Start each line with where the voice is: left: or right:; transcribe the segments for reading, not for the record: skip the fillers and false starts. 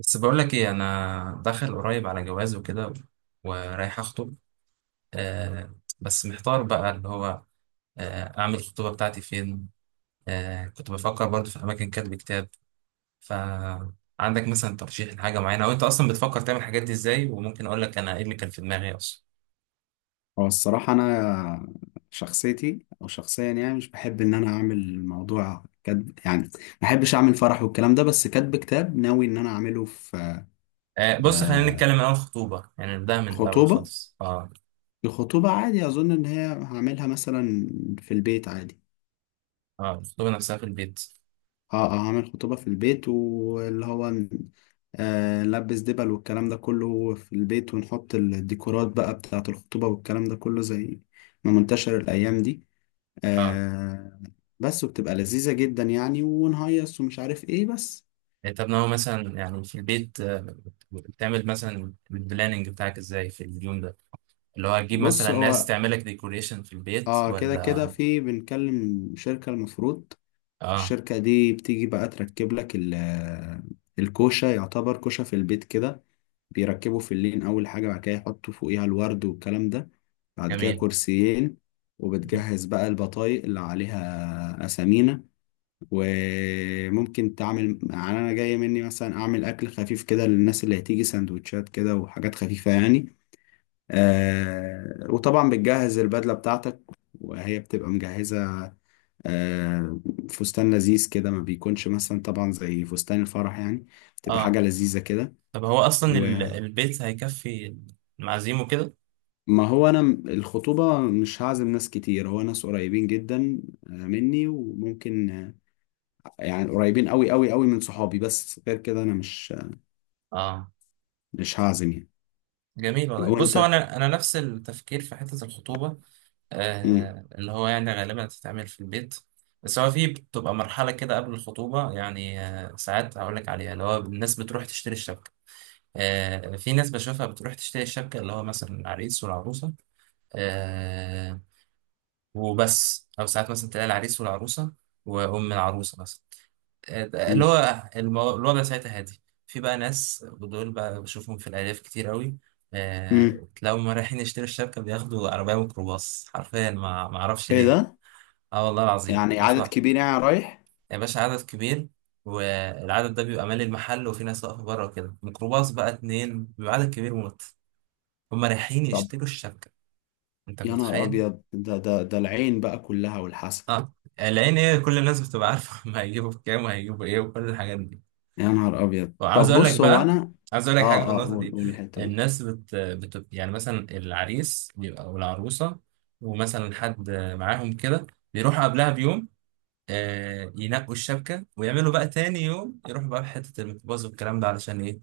right: بس بقول لك ايه، انا داخل قريب على جواز وكده ورايح اخطب. بس محتار بقى اللي هو، اعمل الخطوبه بتاعتي فين؟ كنت بفكر برضه في اماكن كاتب كتاب. فعندك مثلا ترشيح لحاجه معينه، او انت اصلا بتفكر تعمل الحاجات دي ازاي؟ وممكن اقول لك انا ايه اللي كان في دماغي اصلا.
left: هو الصراحة أنا شخصيتي أو شخصيا يعني مش بحب إن أنا أعمل موضوع كاتب، يعني ما بحبش أعمل فرح والكلام ده. بس كاتب كتاب ناوي إن أنا أعمله في
right: بص، خلينا
left: آه،
right: نتكلم من اول خطوبه، يعني نبدأها من الاول
left: خطوبة.
right: خالص. اه،
left: الخطوبة عادي أظن إن هي هعملها مثلا في البيت عادي.
right: اه الخطوبه نفسها في البيت.
left: أه أه، هعمل خطوبة في البيت واللي هو نلبس دبل والكلام ده كله في البيت، ونحط الديكورات بقى بتاعة الخطوبة والكلام ده كله زي ما منتشر الأيام دي.
right: اه،
left: آه بس، وبتبقى لذيذة جدا يعني ونهيص ومش عارف ايه بس.
right: انت بناوي مثلا يعني في البيت، بتعمل مثلا البلاننج بتاعك ازاي في اليوم ده؟ اللي هو هتجيب
left: بص
right: مثلا ناس
left: هو
right: تعملك ديكوريشن في البيت
left: اه كده كده
right: ولا؟
left: في بنكلم شركة المفروض.
right: اه.
left: الشركة دي بتيجي بقى تركب لك الكوشة، يعتبر كوشة في البيت كده. بيركبوا في اللين أول حاجة، بعد كده يحطوا فوقيها الورد والكلام ده، بعد كده
right: جميل.
left: كرسيين. وبتجهز بقى البطايق اللي عليها أسامينا. وممكن تعمل يعني انا جاي مني مثلا اعمل اكل خفيف كده للناس اللي هتيجي، سندوتشات كده وحاجات خفيفة يعني. وطبعا بتجهز البدلة بتاعتك، وهي بتبقى مجهزة. آه فستان لذيذ كده، ما بيكونش مثلا طبعا زي فستان الفرح يعني، بتبقى
right: اه،
left: حاجة لذيذة كده.
right: طب هو اصلا
left: وما
right: البيت هيكفي المعازيم وكده؟
left: هو أنا الخطوبة مش هعزم ناس كتير، هو ناس قريبين جدا مني، وممكن يعني قريبين أوي أوي أوي من صحابي، بس غير كده أنا مش
right: اه.
left: مش هعزم يعني.
right: جميل والله. بص،
left: وانت.
right: هو انا نفس التفكير في حته الخطوبه.
left: مم.
right: اللي هو يعني غالبا هتتعمل في البيت. بس هو في بتبقى مرحله كده قبل الخطوبه، يعني ساعات هقول لك عليها، اللي هو الناس بتروح تشتري الشبكه. في ناس بشوفها بتروح تشتري الشبكه، اللي هو مثلا العريس والعروسه. آه. وبس، او ساعات مثلا تلاقي العريس والعروسه وام العروسه مثلا، اللي
left: مم.
right: هو الوضع ساعتها هادي. في بقى ناس، ودول بقى بشوفهم في الالياف كتير قوي،
left: مم.
right: تلاقيهم هما رايحين يشتروا الشبكه، بياخدوا عربيه ميكروباص حرفيا. ما اعرفش
left: ايه
right: ليه.
left: ده؟
right: اه والله العظيم
left: يعني
right: ياخدوا.
left: عدد كبير يعني رايح؟
right: يا باشا، عدد كبير. والعدد ده بيبقى مالي المحل، وفي ناس واقفه بره وكده. ميكروباص بقى اتنين، بيبقى عدد كبير موت. هما رايحين
left: طب،
right: يشتروا الشبكه. انت
left: يا نهار
right: متخيل؟
left: ابيض! ده العين بقى كلها والحسن.
right: اه. العين ايه، كل الناس بتبقى عارفه هم هيجيبوا بكام وهيجيبوا ايه وكل الحاجات دي.
left: يا نهار ابيض،
right: وعاوز
left: طب
right: اقول لك
left: بص هو
right: بقى،
left: انا.
right: عاوز اقول لك حاجه في
left: اه اه،
right: النقطه
left: قول
right: دي.
left: قول الحتة دي.
right: الناس يعني مثلا العريس بيبقى او العروسه، ومثلا حد معاهم كده، بيروحوا قبلها بيوم، ينقوا الشبكه، ويعملوا بقى تاني يوم يروحوا بقى في حته الميكروباص والكلام ده. علشان ايه؟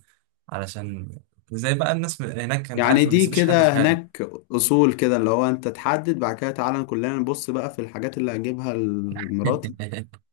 right: علشان زي بقى الناس من هناك، انت
left: يعني
right: عارف، ما
left: دي
right: بيسيبوش حد في
left: كده
right: حاله.
left: هناك اصول، كده اللي هو انت تحدد بعد كده تعالى كلنا نبص بقى في الحاجات اللي هجيبها لمراتي.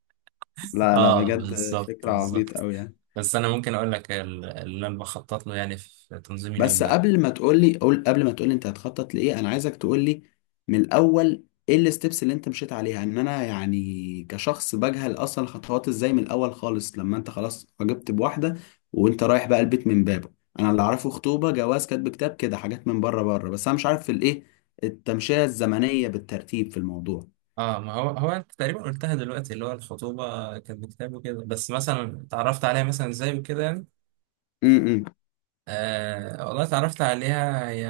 left: لا لا،
right: اه،
left: بجد
right: بالظبط
left: فكرة عبيط
right: بالظبط.
left: قوي يعني.
right: بس انا ممكن اقول لك اللي انا بخطط له يعني في تنظيم اليوم
left: بس
right: ده.
left: قبل ما تقول لي، قول، قبل ما تقول لي انت هتخطط لايه، انا عايزك تقول لي من الاول ايه الستبس اللي انت مشيت عليها، ان انا يعني كشخص بجهل اصلا الخطوات ازاي، من الاول خالص لما انت خلاص عجبت بواحده وانت رايح بقى البيت من بابه. انا اللي اعرفه خطوبه، جواز، كاتب كتاب، كده حاجات من بره بره، بس انا مش عارف في الايه التمشيه الزمنيه بالترتيب في الموضوع.
right: اه، ما هو انت تقريبا قلتها دلوقتي، اللي هو الخطوبه كانت بكتاب وكده. بس مثلا اتعرفت عليها مثلا ازاي وكده يعني؟
left: امم.
right: والله اتعرفت عليها، هي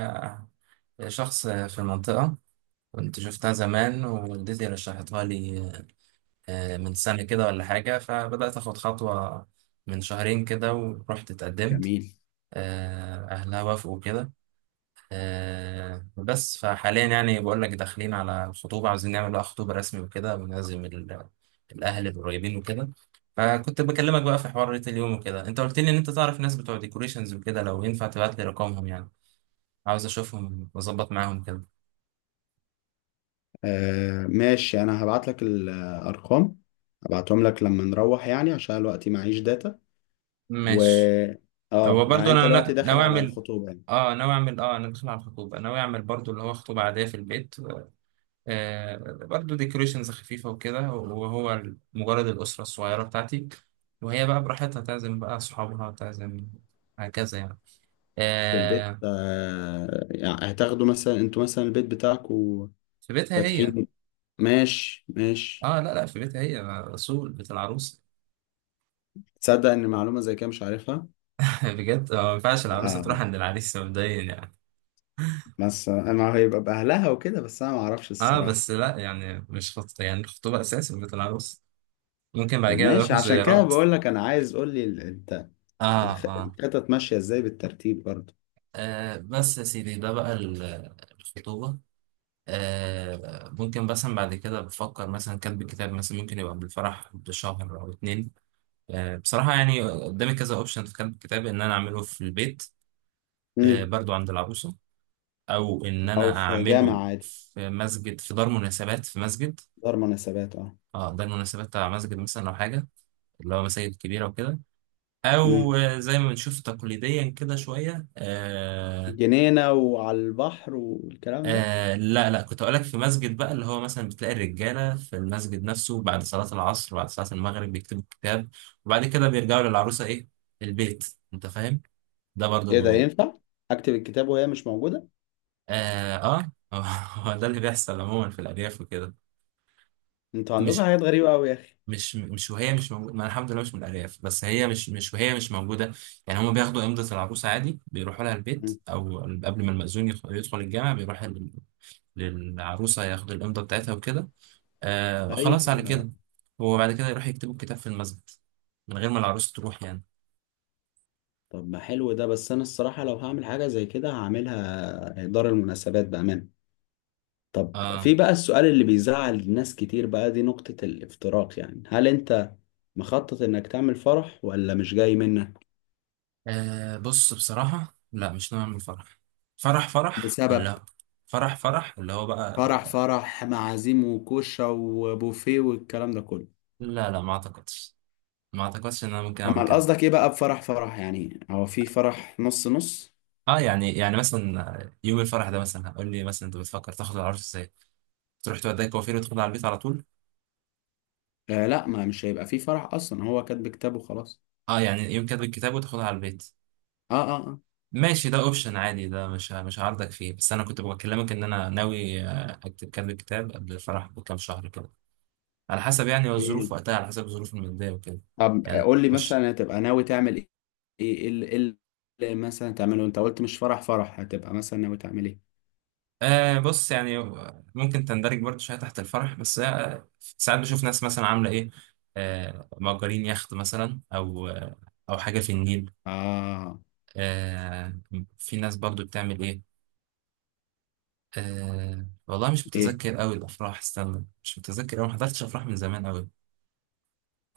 right: هي شخص في المنطقه، كنت شفتها زمان ووالدتي رشحتها لي، من سنه كده ولا حاجه. فبدات اخد خطوه من شهرين كده ورحت اتقدمت.
left: جميل.
right: اهلها وافقوا كده. بس فحاليا يعني بقول لك داخلين على الخطوبة، عاوزين نعمل بقى خطوبة رسمي وكده، ونعزم الأهل القريبين وكده. فكنت بكلمك بقى في حوار ريت اليوم وكده، أنت قلت لي إن أنت تعرف ناس بتوع ديكوريشنز وكده. لو ينفع تبعت لي رقمهم يعني، عاوز أشوفهم وأظبط معاهم كده.
left: ماشي، انا هبعت لك الارقام، هبعتهم لك لما نروح يعني عشان الوقت معيش داتا. و.
right: ماشي. هو
left: اه
right: برضو
left: يعني انت
right: أنا
left: دلوقتي داخل
right: ناوي
left: على
right: أعمل،
left: الخطوبة يعني؟
right: اه ناوي أعمل، اه أنا داخل على الخطوبة، ناوي أعمل برضو اللي هو خطوبة عادية في البيت، برضو ديكوريشنز خفيفة وكده، وهو مجرد الأسرة الصغيرة بتاعتي. وهي بقى براحتها تعزم بقى صحابها تعزم، هكذا يعني.
left: في البيت
right: آه،
left: يعني هتاخدوا مثلا انتوا مثلا البيت بتاعكوا
right: في بيتها هي.
left: فاتحين؟ ماشي ماشي.
right: اه، لا لا، في بيتها هي. آه، رسول بيت العروس.
left: تصدق ان معلومة زي كده مش عارفها!
right: بجد، ما ينفعش العروسة
left: اه،
right: تروح عند العريس مبدئيا يعني.
left: بس انا هيبقى باهلها وكده، بس انا ما اعرفش
right: اه،
left: الصراحة.
right: بس لا يعني مش خط، يعني الخطوبة أساس في بيت العروس. ممكن
left: طب
right: بعد كده
left: ماشي،
right: يروحوا
left: عشان كده
right: زيارات.
left: بقول لك انا عايز قول لي انت
right: اه. اه،
left: الخطط ماشية ازاي بالترتيب برضه.
right: بس يا سيدي ده بقى الخطوبة. آه، ممكن مثلا بعد كده بفكر مثلا كاتب الكتاب مثلا ممكن يبقى بالفرح بشهر او اتنين. بصراحة يعني قدامي كذا اوبشن في كاتب الكتاب، ان انا اعمله في البيت،
left: امم.
right: برضو عند العروسة، او ان
left: او
right: انا
left: في
right: اعمله
left: جامع عادي.
right: في مسجد، في دار مناسبات، في مسجد.
left: دار مناسبات، اه.
right: اه، دار مناسبات بتاع مسجد مثلا، او حاجة اللي هو مساجد كبيرة وكده. او
left: امم.
right: زي ما بنشوف تقليديا كده شوية. آه،
left: جنينة وعلى البحر والكلام ده.
right: آه لا لا، كنت اقول لك في مسجد بقى، اللي هو مثلا بتلاقي الرجاله في المسجد نفسه بعد صلاه العصر، بعد صلاه المغرب، بيكتبوا الكتاب، وبعد كده بيرجعوا للعروسه، ايه، البيت. انت فاهم؟ ده برضو
left: ايه ده
right: بيبقى،
left: ينفع؟ اكتب الكتاب وهي مش موجوده؟
right: اه اه. هو ده اللي بيحصل عموما في الارياف وكده.
left: انتوا عندكم
right: مش
left: حاجات غريبه قوي يا اخي!
right: مش مش وهي مش موجوده. ما أنا الحمد لله مش من الارياف. بس هي مش مش وهي مش موجوده يعني. هما بياخدوا امضه العروسه عادي، بيروحوا لها البيت،
left: مم.
right: او قبل ما المأذون يدخل الجامع بيروح للعروسه ياخد الامضه بتاعتها وكده. آه، خلاص على
left: ايوه.
right: كده. هو بعد كده يروح يكتبوا الكتاب في المسجد، من غير ما العروس تروح يعني.
left: طب ما حلو ده، بس انا الصراحه لو هعمل حاجه زي كده هعملها دار المناسبات بامان. طب
right: اه.
left: في بقى السؤال اللي بيزعل الناس كتير بقى، دي نقطه الافتراق، يعني هل انت مخطط انك تعمل فرح ولا مش جاي منك؟
right: آه بص، بصراحة لا، مش نوع من الفرح. فرح فرح
left: بسبب.
right: لا. فرح فرح اللي هو
left: فرح
right: بقى،
left: فرح، معازيم وكوشة وبوفيه والكلام ده كله.
right: لا لا، ما اعتقدش، ما اعتقدش ان انا ممكن اعمل
left: امال
right: كده.
left: قصدك ايه بقى بفرح فرح يعني؟ هو في فرح نص نص؟
right: اه يعني، يعني مثلا يوم الفرح ده، مثلا هقول لي مثلا انت بتفكر تاخد العروس ازاي، تروح توديها كوافير وتاخدها على البيت على طول.
left: لا، ما مش هيبقى فيه فرح اصلا، هو كاتب كتابه خلاص.
right: اه، يعني يوم كاتب الكتاب وتاخدها على البيت.
left: اه اه اه.
right: ماشي، ده اوبشن عادي، ده مش هعارضك فيه. بس انا كنت بكلمك ان انا ناوي، اكتب كام كتاب قبل الفرح بكام شهر كده، على حسب يعني الظروف
left: ايه.
right: وقتها، على حسب الظروف الماديه وكده.
left: طب
right: يعني
left: قول لي
right: مش،
left: مثلا هتبقى ناوي تعمل ايه. ايه إيه اللي مثلا تعمله؟ انت قلت مش فرح فرح، هتبقى مثلا ناوي تعمل ايه؟
right: آه بص يعني، ممكن تندرج برضه شويه تحت الفرح بس. آه، ساعات بشوف ناس مثلا عامله ايه، آه مأجرين يخت مثلا، او آه، او حاجه في النيل.
left: اه.
right: آه، في ناس برضه بتعمل ايه، والله مش
left: ايه.
right: متذكر قوي الافراح، استنى، مش متذكر أوي، ما حضرتش افراح من زمان قوي.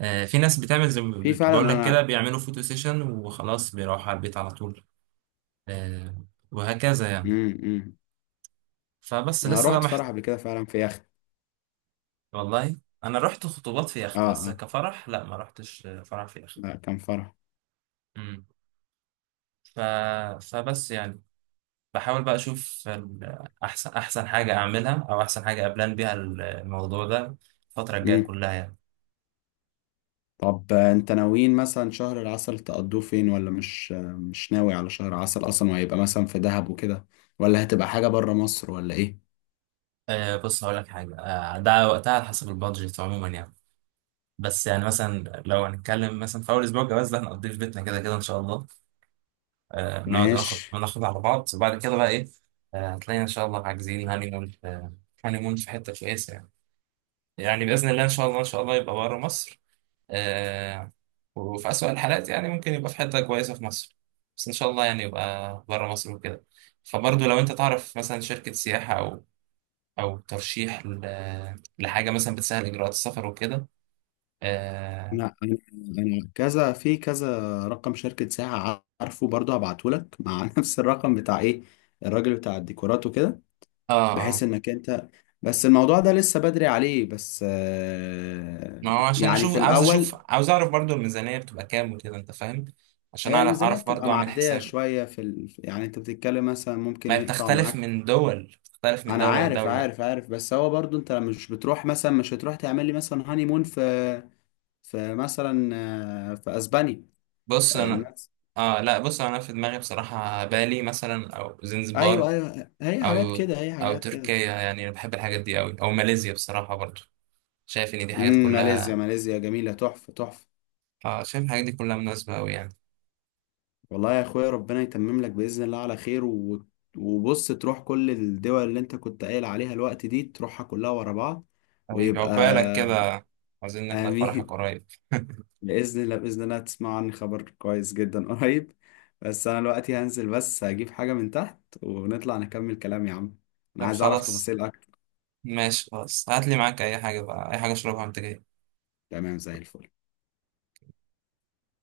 right: آه، في ناس بتعمل زي ما
left: في فعلا،
right: بقول لك كده،
left: انا.
right: بيعملوا فوتو سيشن وخلاص بيروحوا على البيت على طول. آه، وهكذا يعني.
left: امم. إمم.
right: فبس
left: انا
right: لسه بقى
left: رحت فرح قبل كده فعلا في يخت.
right: والله انا رحت خطوبات في
left: اه
right: يخت، بس
left: اه،
right: كفرح لا، ما رحتش آه، فرح في يخت.
left: لا كان فرح.
right: مم. ف... فبس يعني، بحاول بقى اشوف احسن حاجه اعملها، او احسن حاجه ابلان بيها الموضوع ده الفتره الجايه
left: امم.
right: كلها يعني.
left: طب انت ناويين مثلا شهر العسل تقضوه فين؟ ولا مش مش ناوي على شهر عسل اصلا وهيبقى مثلا في دهب وكده؟ ولا هتبقى حاجة بره مصر ولا ايه؟
right: أه بص، هقول لك حاجه، ده وقتها على حسب البادجت عموما يعني. بس يعني مثلا لو هنتكلم مثلا في اول اسبوع جواز، ده هنقضيه في بيتنا كده كده ان شاء الله، نقعد ناخد
left: ماشي.
right: ناخد على بعض، وبعد كده بقى ايه، آه هتلاقينا ان شاء الله عاجزين هاني مون في، هاني مون في حته كويسه يعني. يعني باذن الله ان شاء الله، ان شاء الله يبقى بره مصر. آه، وفي اسوأ الحالات يعني ممكن يبقى في حته كويسه في مصر، بس ان شاء الله يعني يبقى بره مصر وكده. فبرضه لو انت تعرف مثلا شركه سياحه، او او ترشيح لحاجه مثلا بتسهل اجراءات السفر وكده. اه
left: انا انا أنا كذا في كذا، رقم شركة ساعة عارفه برضه، هبعته لك مع نفس الرقم بتاع ايه، الراجل بتاع الديكورات وكده،
right: اه.
left: بحيث
right: آه.
left: انك انت. بس الموضوع ده لسه بدري عليه بس
right: ما هو عشان
left: يعني
right: نشوف،
left: في
right: عاوز اشوف،
left: الاول
right: عاوز اعرف برضو الميزانية بتبقى كام وكده، انت فاهم؟ عشان
left: هي
right: اعرف،
left: الميزانية
right: اعرف
left: بتبقى
right: برضو اعمل
left: معدية
right: حسابي.
left: شوية في يعني انت بتتكلم مثلا
right: ما
left: ممكن
right: هي
left: يقطع
right: بتختلف
left: معاك.
right: من دول، بتختلف من
left: انا
right: دولة
left: عارف
right: لدولة.
left: عارف عارف، بس هو برضه انت مش بتروح مثلا، مش هتروح تعمل لي مثلا هاني مون في مثلا في اسبانيا؟
right: بص انا، اه لا، بص انا في دماغي بصراحة بالي مثلا او
left: ايوه
right: زنزبار،
left: ايوه، هي حاجات
right: او
left: كده هي
right: او
left: حاجات كده.
right: تركيا. يعني انا بحب الحاجات دي قوي، او ماليزيا بصراحة برضو. شايف ان دي حاجات
left: امم. ماليزيا،
right: كلها،
left: ماليزيا جميلة، تحفة تحفة.
right: اه شايف الحاجات دي كلها مناسبة قوي يعني.
left: والله يا اخويا ربنا يتمم لك بإذن الله على خير و. وبص تروح كل الدول اللي انت كنت قايل عليها الوقت دي، تروحها كلها ورا بعض.
right: حبيبي،
left: ويبقى.
right: عقبالك كده، عاوزين نحضر فرحك
left: آمين.
right: قريب.
left: بإذن الله بإذن الله تسمع عني خبر كويس جدا قريب. بس أنا دلوقتي هنزل بس هجيب حاجة من تحت ونطلع نكمل كلام يا عم. أنا
right: طب
left: عايز أعرف
right: خلاص،
left: تفاصيل أكتر.
right: ماشي خلاص، هات لي معاك اي حاجة بقى، اي حاجة اشربها وانت جاي.
left: تمام زي الفل.